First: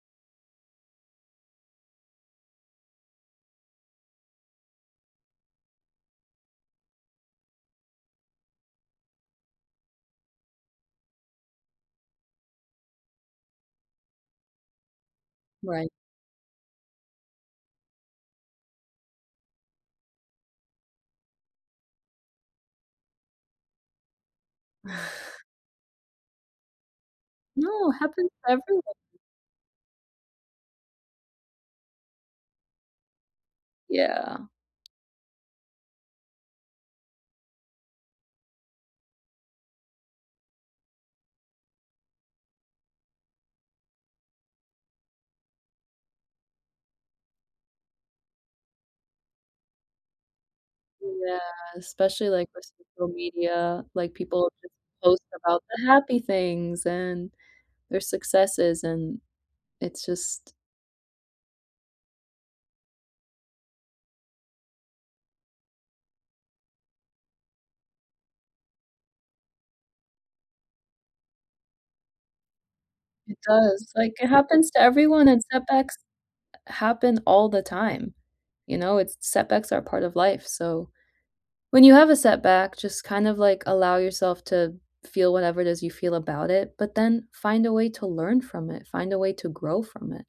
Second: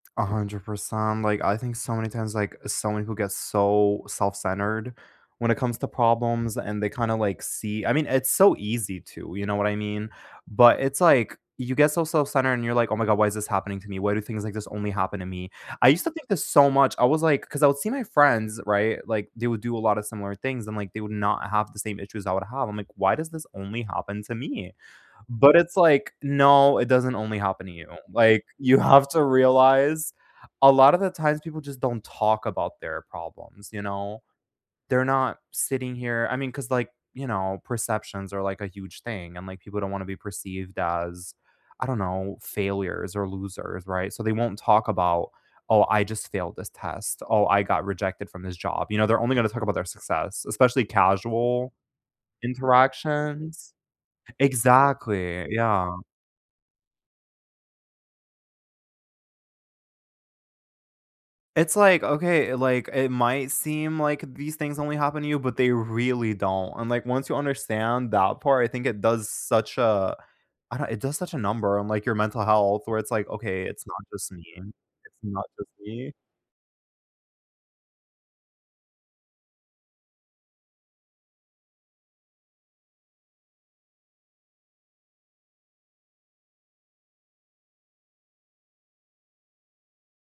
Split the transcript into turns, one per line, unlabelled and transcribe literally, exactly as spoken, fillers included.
a hundred percent, um, like, I think so many times, like, so many people get so self-centered when it comes to problems, and they, kinda, like, see I mean, it's so easy to, you know what I mean? But it's like, you get so self-centered, and you're like, "Oh my god, why is this happening to me? Why do things like this only happen to me?" I
Right.
used to think this so much, I was like 'cause I would see my friends, right? Like, they would do a lot of similar things, and like they would not have the same issues I would have, I'm like, "Why does this only happen to me?" But, it's like, "No, it doesn't only happen to you,"
No, happens
like,
to
you
everyone.
have to realize a lotta the times people just don't talk about their problems, you know?
Yeah.
They're not sitting here I mean, 'cause, like, you know, perceptions are, like, a huge thing, and, like, people don't wanna be perceived as, I don't know, failures or losers, right? So, they won't talk about, "Oh, I just failed this test, oh, I got rejected from this job." You know? They're only gonna talk about their success, especially
Yeah,
casual
especially, like, with social
interactions
media, like, people just post
exactly,
about the
yeah.
happy things, and their successes, and it's just
It's like, "Okay," like, "it might seem like these things only happen to you, but they really don't." And, like, once you understand that part, I think it does such a I don't it does such a number on, like, your mental health where it's like,
It
"Okay, it's
does,
not
like, it
just me.
happens
It's
to everyone, and
not just
setbacks
me."
happen all the time. You know? It's setbacks are part of life, so when you have a setback, just, kind of, like, allow yourself to feel whatever it is you feel about it, but then find a way to learn from it, find a way to grow from it.